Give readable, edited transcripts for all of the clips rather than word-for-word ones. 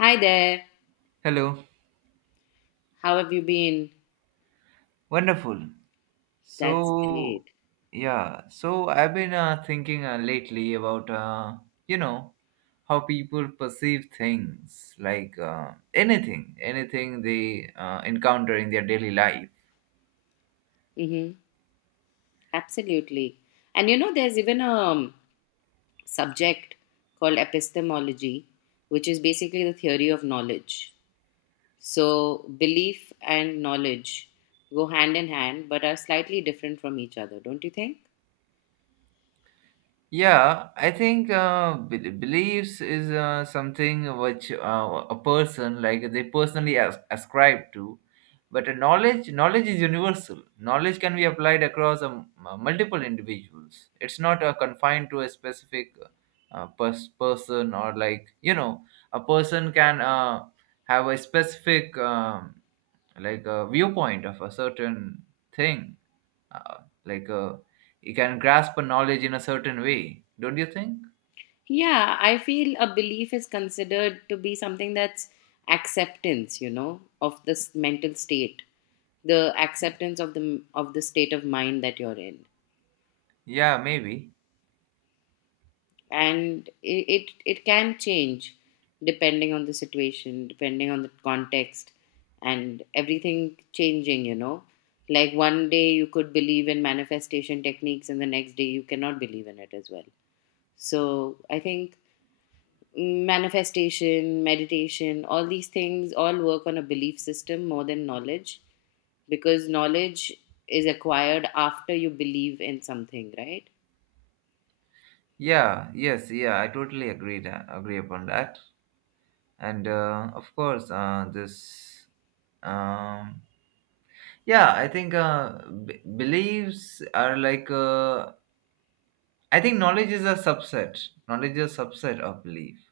Hi there. Hello. How have you been? Wonderful. That's So, great. yeah. So I've been thinking lately about you know how people perceive things, like anything they encounter in their daily life. Mm-hmm. Absolutely. And you know, there's even a subject called epistemology, which is basically the theory of knowledge. So, belief and knowledge go hand in hand, but are slightly different from each other, don't you think? Yeah, I think beliefs is something which a person they personally ascribe to, but a knowledge is universal. Knowledge can be applied across a multiple individuals. It's not confined to a specific person or a person can have a specific like a viewpoint of a certain thing uh, like uh, you can grasp a knowledge in a certain way, don't you think? Yeah, I feel a belief is considered to be something that's acceptance, you know, of this mental state, the acceptance of the state of mind that you're in. Yeah, maybe. And it can change depending on the situation, depending on the context, and everything changing, you know. Like one day you could believe in manifestation techniques and the next day you cannot believe in it as well. So I think manifestation, meditation, all these things all work on a belief system more than knowledge, because knowledge is acquired after you believe in something, right? Yeah, yes, yeah, I totally agree upon that. And of course, this um, yeah, I think beliefs are I think knowledge is a subset of belief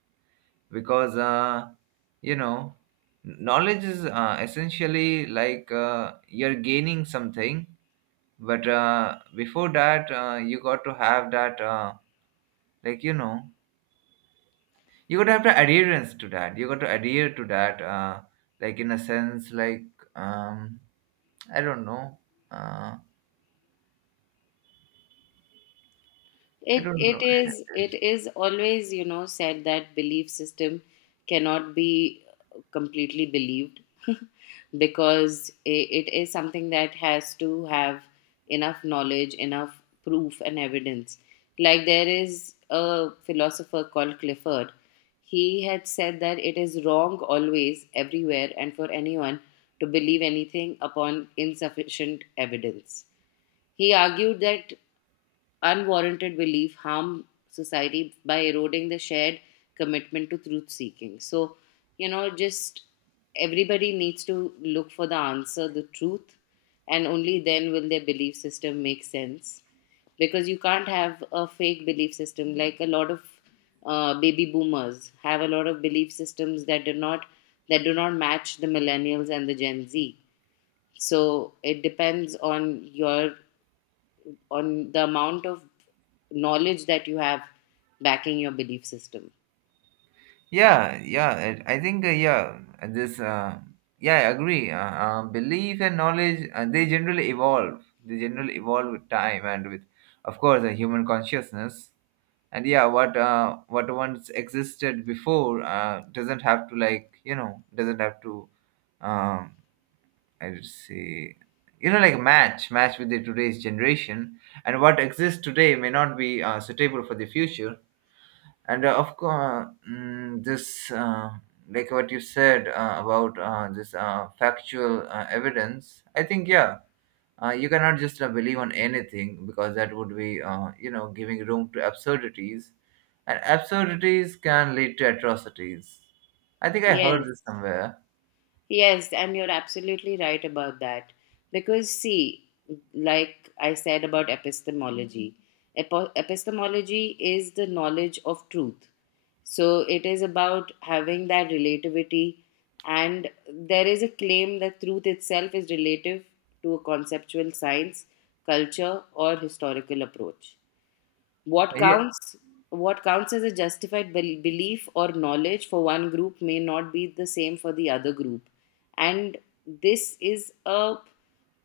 because you know knowledge is essentially you're gaining something. But before that, you got to have that, like, you know, you got to have the adherence to that. You got to adhere to that, in a sense, um, I don't know. Uh, I It don't know. it is it is always, you know, said that belief system cannot be completely believed because it is something that has to have enough knowledge, enough proof and evidence. Like there is a philosopher called Clifford. He had said that it is wrong always, everywhere, and for anyone to believe anything upon insufficient evidence. He argued that unwarranted belief harm society by eroding the shared commitment to truth seeking. So, you know, just everybody needs to look for the answer, the truth, and only then will their belief system make sense. Because you can't have a fake belief system. Like a lot of baby boomers have a lot of belief systems that do not, that do not match the millennials and the Gen Z. So it depends on your, on the amount of knowledge that you have backing your belief system. Yeah, yeah, I think, this, uh, yeah, I agree. Belief and knowledge, they generally evolve. They generally evolve with time and with, of course, the human consciousness. And yeah, what once existed before doesn't have to like you know doesn't have to, um, I would say, match with the today's generation, and what exists today may not be suitable for the future. And of course, mm, this like what you said about this factual evidence, I think, yeah, you cannot just believe on anything because that would be, giving room to absurdities, and absurdities can lead to atrocities. I think I heard Yes, this somewhere. yes, and you're absolutely right about that. Because, see, like I said about epistemology, epistemology is the knowledge of truth. So, it is about having that relativity, and there is a claim that truth itself is relative to a conceptual science, culture, or historical approach. What Yeah, counts what counts as a justified belief or knowledge for one group may not be the same for the other group. And this is a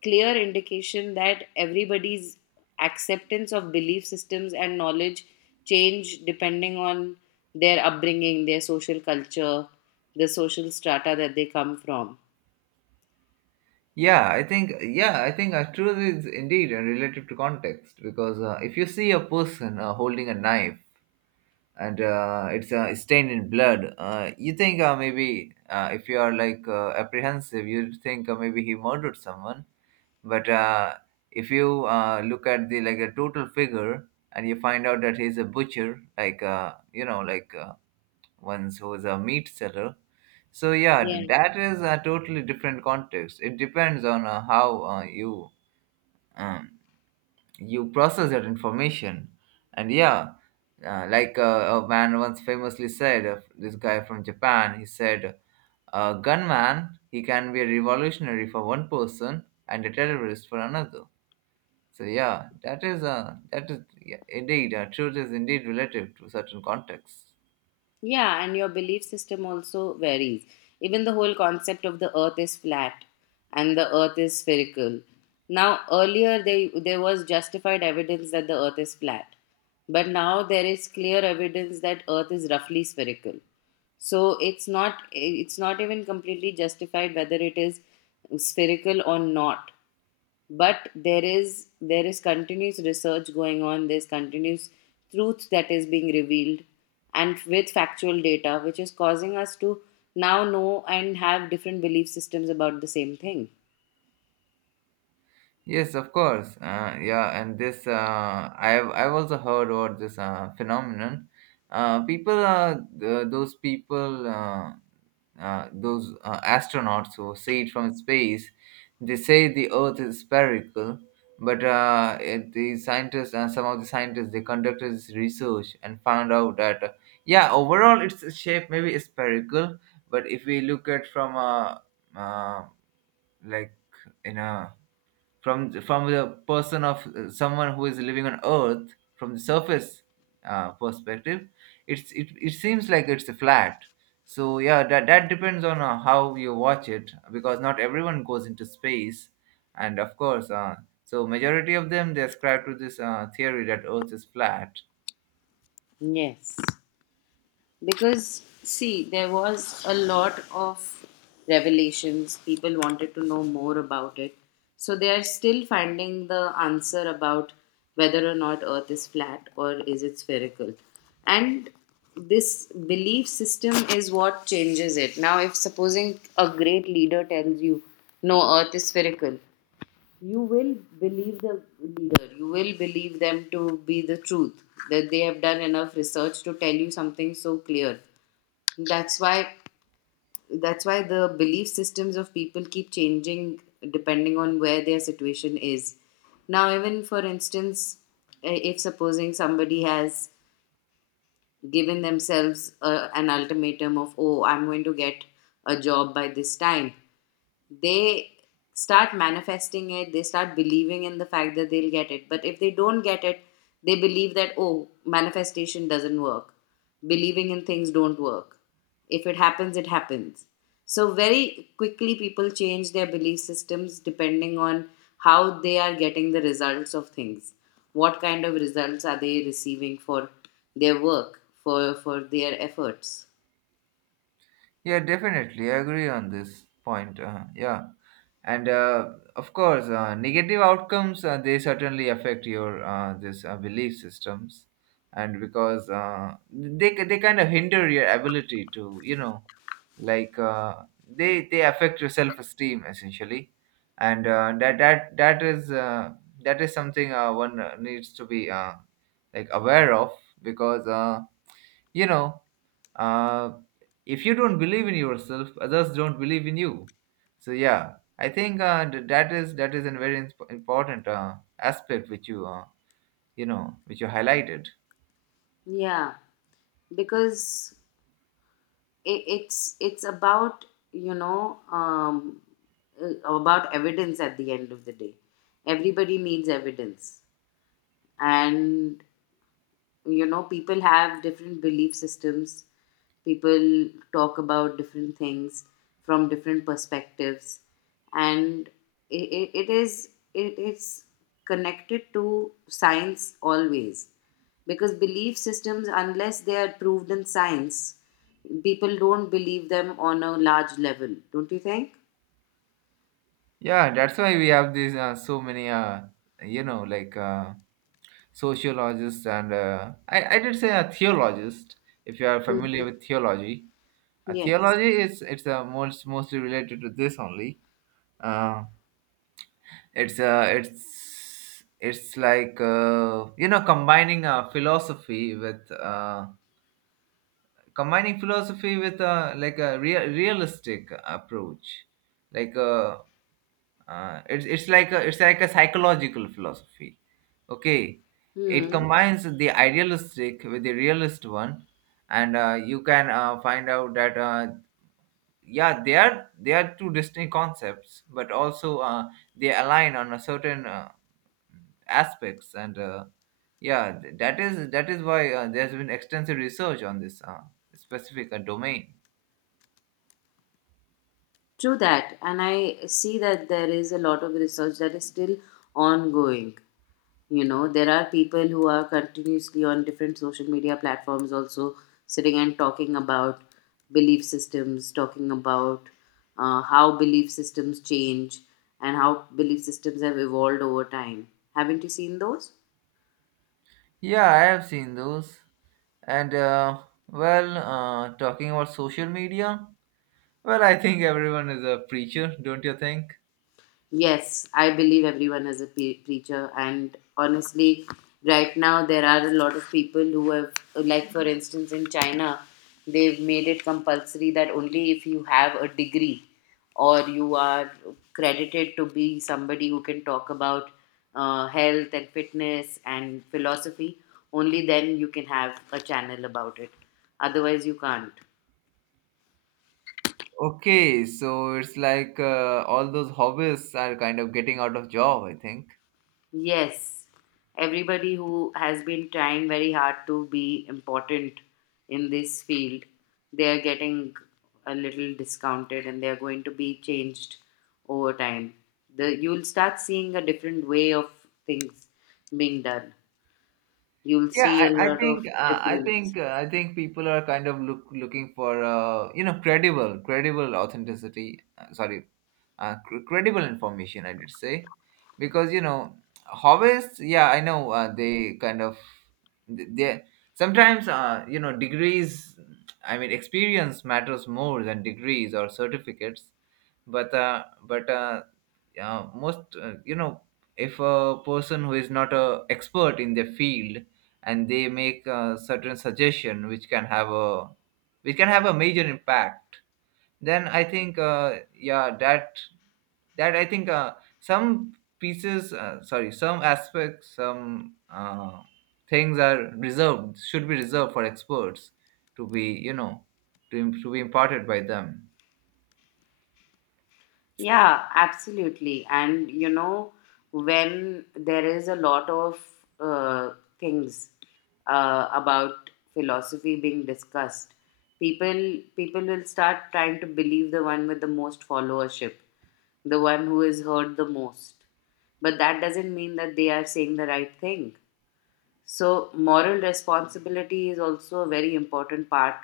clear indication that everybody's acceptance of belief systems and knowledge change depending on their upbringing, their social culture, the social strata that they come from. Yeah, I think truth is indeed relative to context because if you see a person holding a knife and it's stained in blood. You think maybe if you are apprehensive, you think maybe he murdered someone. But if you look at the like a total figure and you find out that he's a butcher, ones who's a meat seller. So yeah, Yeah. That is a totally different context. It depends on how you um, you process that information. And yeah, a man once famously said, this guy from Japan, he said a gunman, he can be a revolutionary for one person and a terrorist for another. So yeah, that is, yeah, indeed truth is indeed relative to certain contexts. Yeah, and your belief system also varies. Even the whole concept of the earth is flat and the earth is spherical. Now, earlier they, there was justified evidence that the earth is flat, but now there is clear evidence that earth is roughly spherical. So it's not even completely justified whether it is spherical or not, but there is continuous research going on. There's continuous truth that is being revealed, and with factual data, which is causing us to now know and have different belief systems about the same thing. Yes, of course. Yeah, and this I've also heard about this phenomenon. People are, those astronauts who see it from space. They say the Earth is spherical, but the scientists, some of the scientists, they conducted this research and found out that yeah, overall its shape maybe is spherical, but if we look at from a uh, like in a from the person of, someone who is living on earth from the surface perspective, it seems like it's flat. So yeah, that depends on how you watch it, because not everyone goes into space. And of course, so majority of them, they ascribe to this theory that earth is flat. Yes. Because, see, there was a lot of revelations. People wanted to know more about it. So they are still finding the answer about whether or not Earth is flat or is it spherical. And this belief system is what changes it. Now, if supposing a great leader tells you, no, Earth is spherical, you will believe the leader, you will believe them to be the truth, that they have done enough research to tell you something so clear. that's why that's why the belief systems of people keep changing depending on where their situation is. Now, even for instance, if supposing somebody has given themselves a, an ultimatum of, oh, I'm going to get a job by this time, they start manifesting it, they start believing in the fact that they'll get it. But if they don't get it, they believe that, oh, manifestation doesn't work, believing in things don't work. If it happens, it happens. So very quickly people change their belief systems depending on how they are getting the results of things, what kind of results are they receiving for their work, for their efforts. Yeah, definitely, I agree on this point. Yeah. And of course, negative outcomes, they certainly affect your this belief systems. And because they kind of hinder your ability to, like uh, they affect your self-esteem essentially. And that is something one needs to be aware of because, you know, uh, if you don't believe in yourself, others don't believe in you. So yeah, I think that is, a very important aspect which you, you know which you highlighted. Yeah, because it's about, you know um, uh, about evidence at the end of the day. Everybody needs evidence. And, you know, people have different belief systems, people talk about different things from different perspectives. And it is connected to science always, because belief systems, unless they are proved in science, people don't believe them on a large level, don't you think? Yeah, that's why we have these so many, you know like uh, sociologists, and I did say a theologist, if you are familiar with theology. A Yes. theology is, it's mostly related to this only. Uh, it's like, combining philosophy with combining philosophy with like a realistic approach, like uh, it's like a psychological philosophy. Okay. It Hmm. combines the idealistic with the realist one. And you can find out that yeah, they are two distinct concepts, but also they align on a certain aspects. And yeah, that is, that is why there's been extensive research on this specific domain. True that, and I see that there is a lot of research that is still ongoing. You know, there are people who are continuously on different social media platforms also sitting and talking about belief systems, talking about how belief systems change and how belief systems have evolved over time. Haven't you seen those? Yeah, I have seen those. And talking about social media, well, I think everyone is a preacher, don't you think? Yes, I believe everyone is a preacher, and honestly, right now there are a lot of people who have, like for instance, in China, they've made it compulsory that only if you have a degree or you are credited to be somebody who can talk about health and fitness and philosophy, only then you can have a channel about it. Otherwise, you can't. Okay, so it's like all those hobbies are kind of getting out of job, I think. Yes, everybody who has been trying very hard to be important in this field, they are getting a little discounted and they are going to be changed over time. The, you'll start seeing a different way of things being done. You'll Yeah, see a I lot think of I difference. think I think people are kind of looking for, credible authenticity. Sorry, credible information, I did say. Because, you know, hobbies. Yeah, I know they kind of, they they- sometimes, degrees. I mean, experience matters more than degrees or certificates. But yeah, most, if a person who is not a expert in their field and they make a certain suggestion which can have a major impact, then I think that, I think some pieces, sorry, some aspects, some things are reserved, should be reserved for experts to be, you know, to be imparted by them. Yeah, absolutely. And you know, when there is a lot of uh, things about philosophy being discussed, people will start trying to believe the one with the most followership, the one who is heard the most. But that doesn't mean that they are saying the right thing. So moral responsibility is also a very important part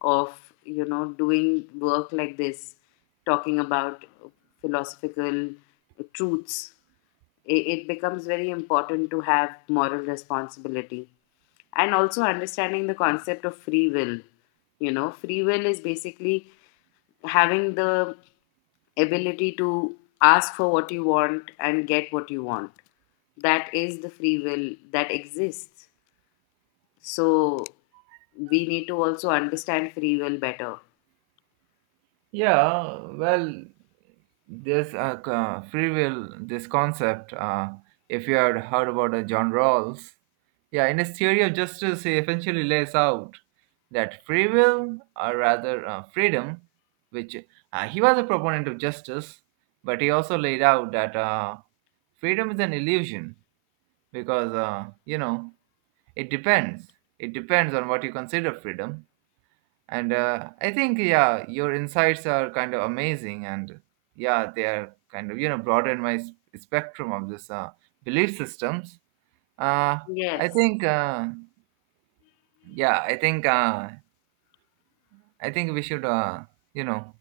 of, you know, doing work like this, talking about philosophical truths. It becomes very important to have moral responsibility and also understanding the concept of free will. You know, free will is basically having the ability to ask for what you want and get what you want. That is the free will that exists. So we need to also understand free will better. Yeah, well, there's a free will, this concept. If you had heard about John Rawls, yeah, in his theory of justice, he eventually lays out that free will, or rather freedom, which he was a proponent of justice, but he also laid out that freedom is an illusion because, it depends. It depends on what you consider freedom. And I think, yeah, your insights are kind of amazing, and yeah, they are kind of, you know, broaden my spectrum of this belief systems. Uh, I Yes. think yeah I think we should, you know,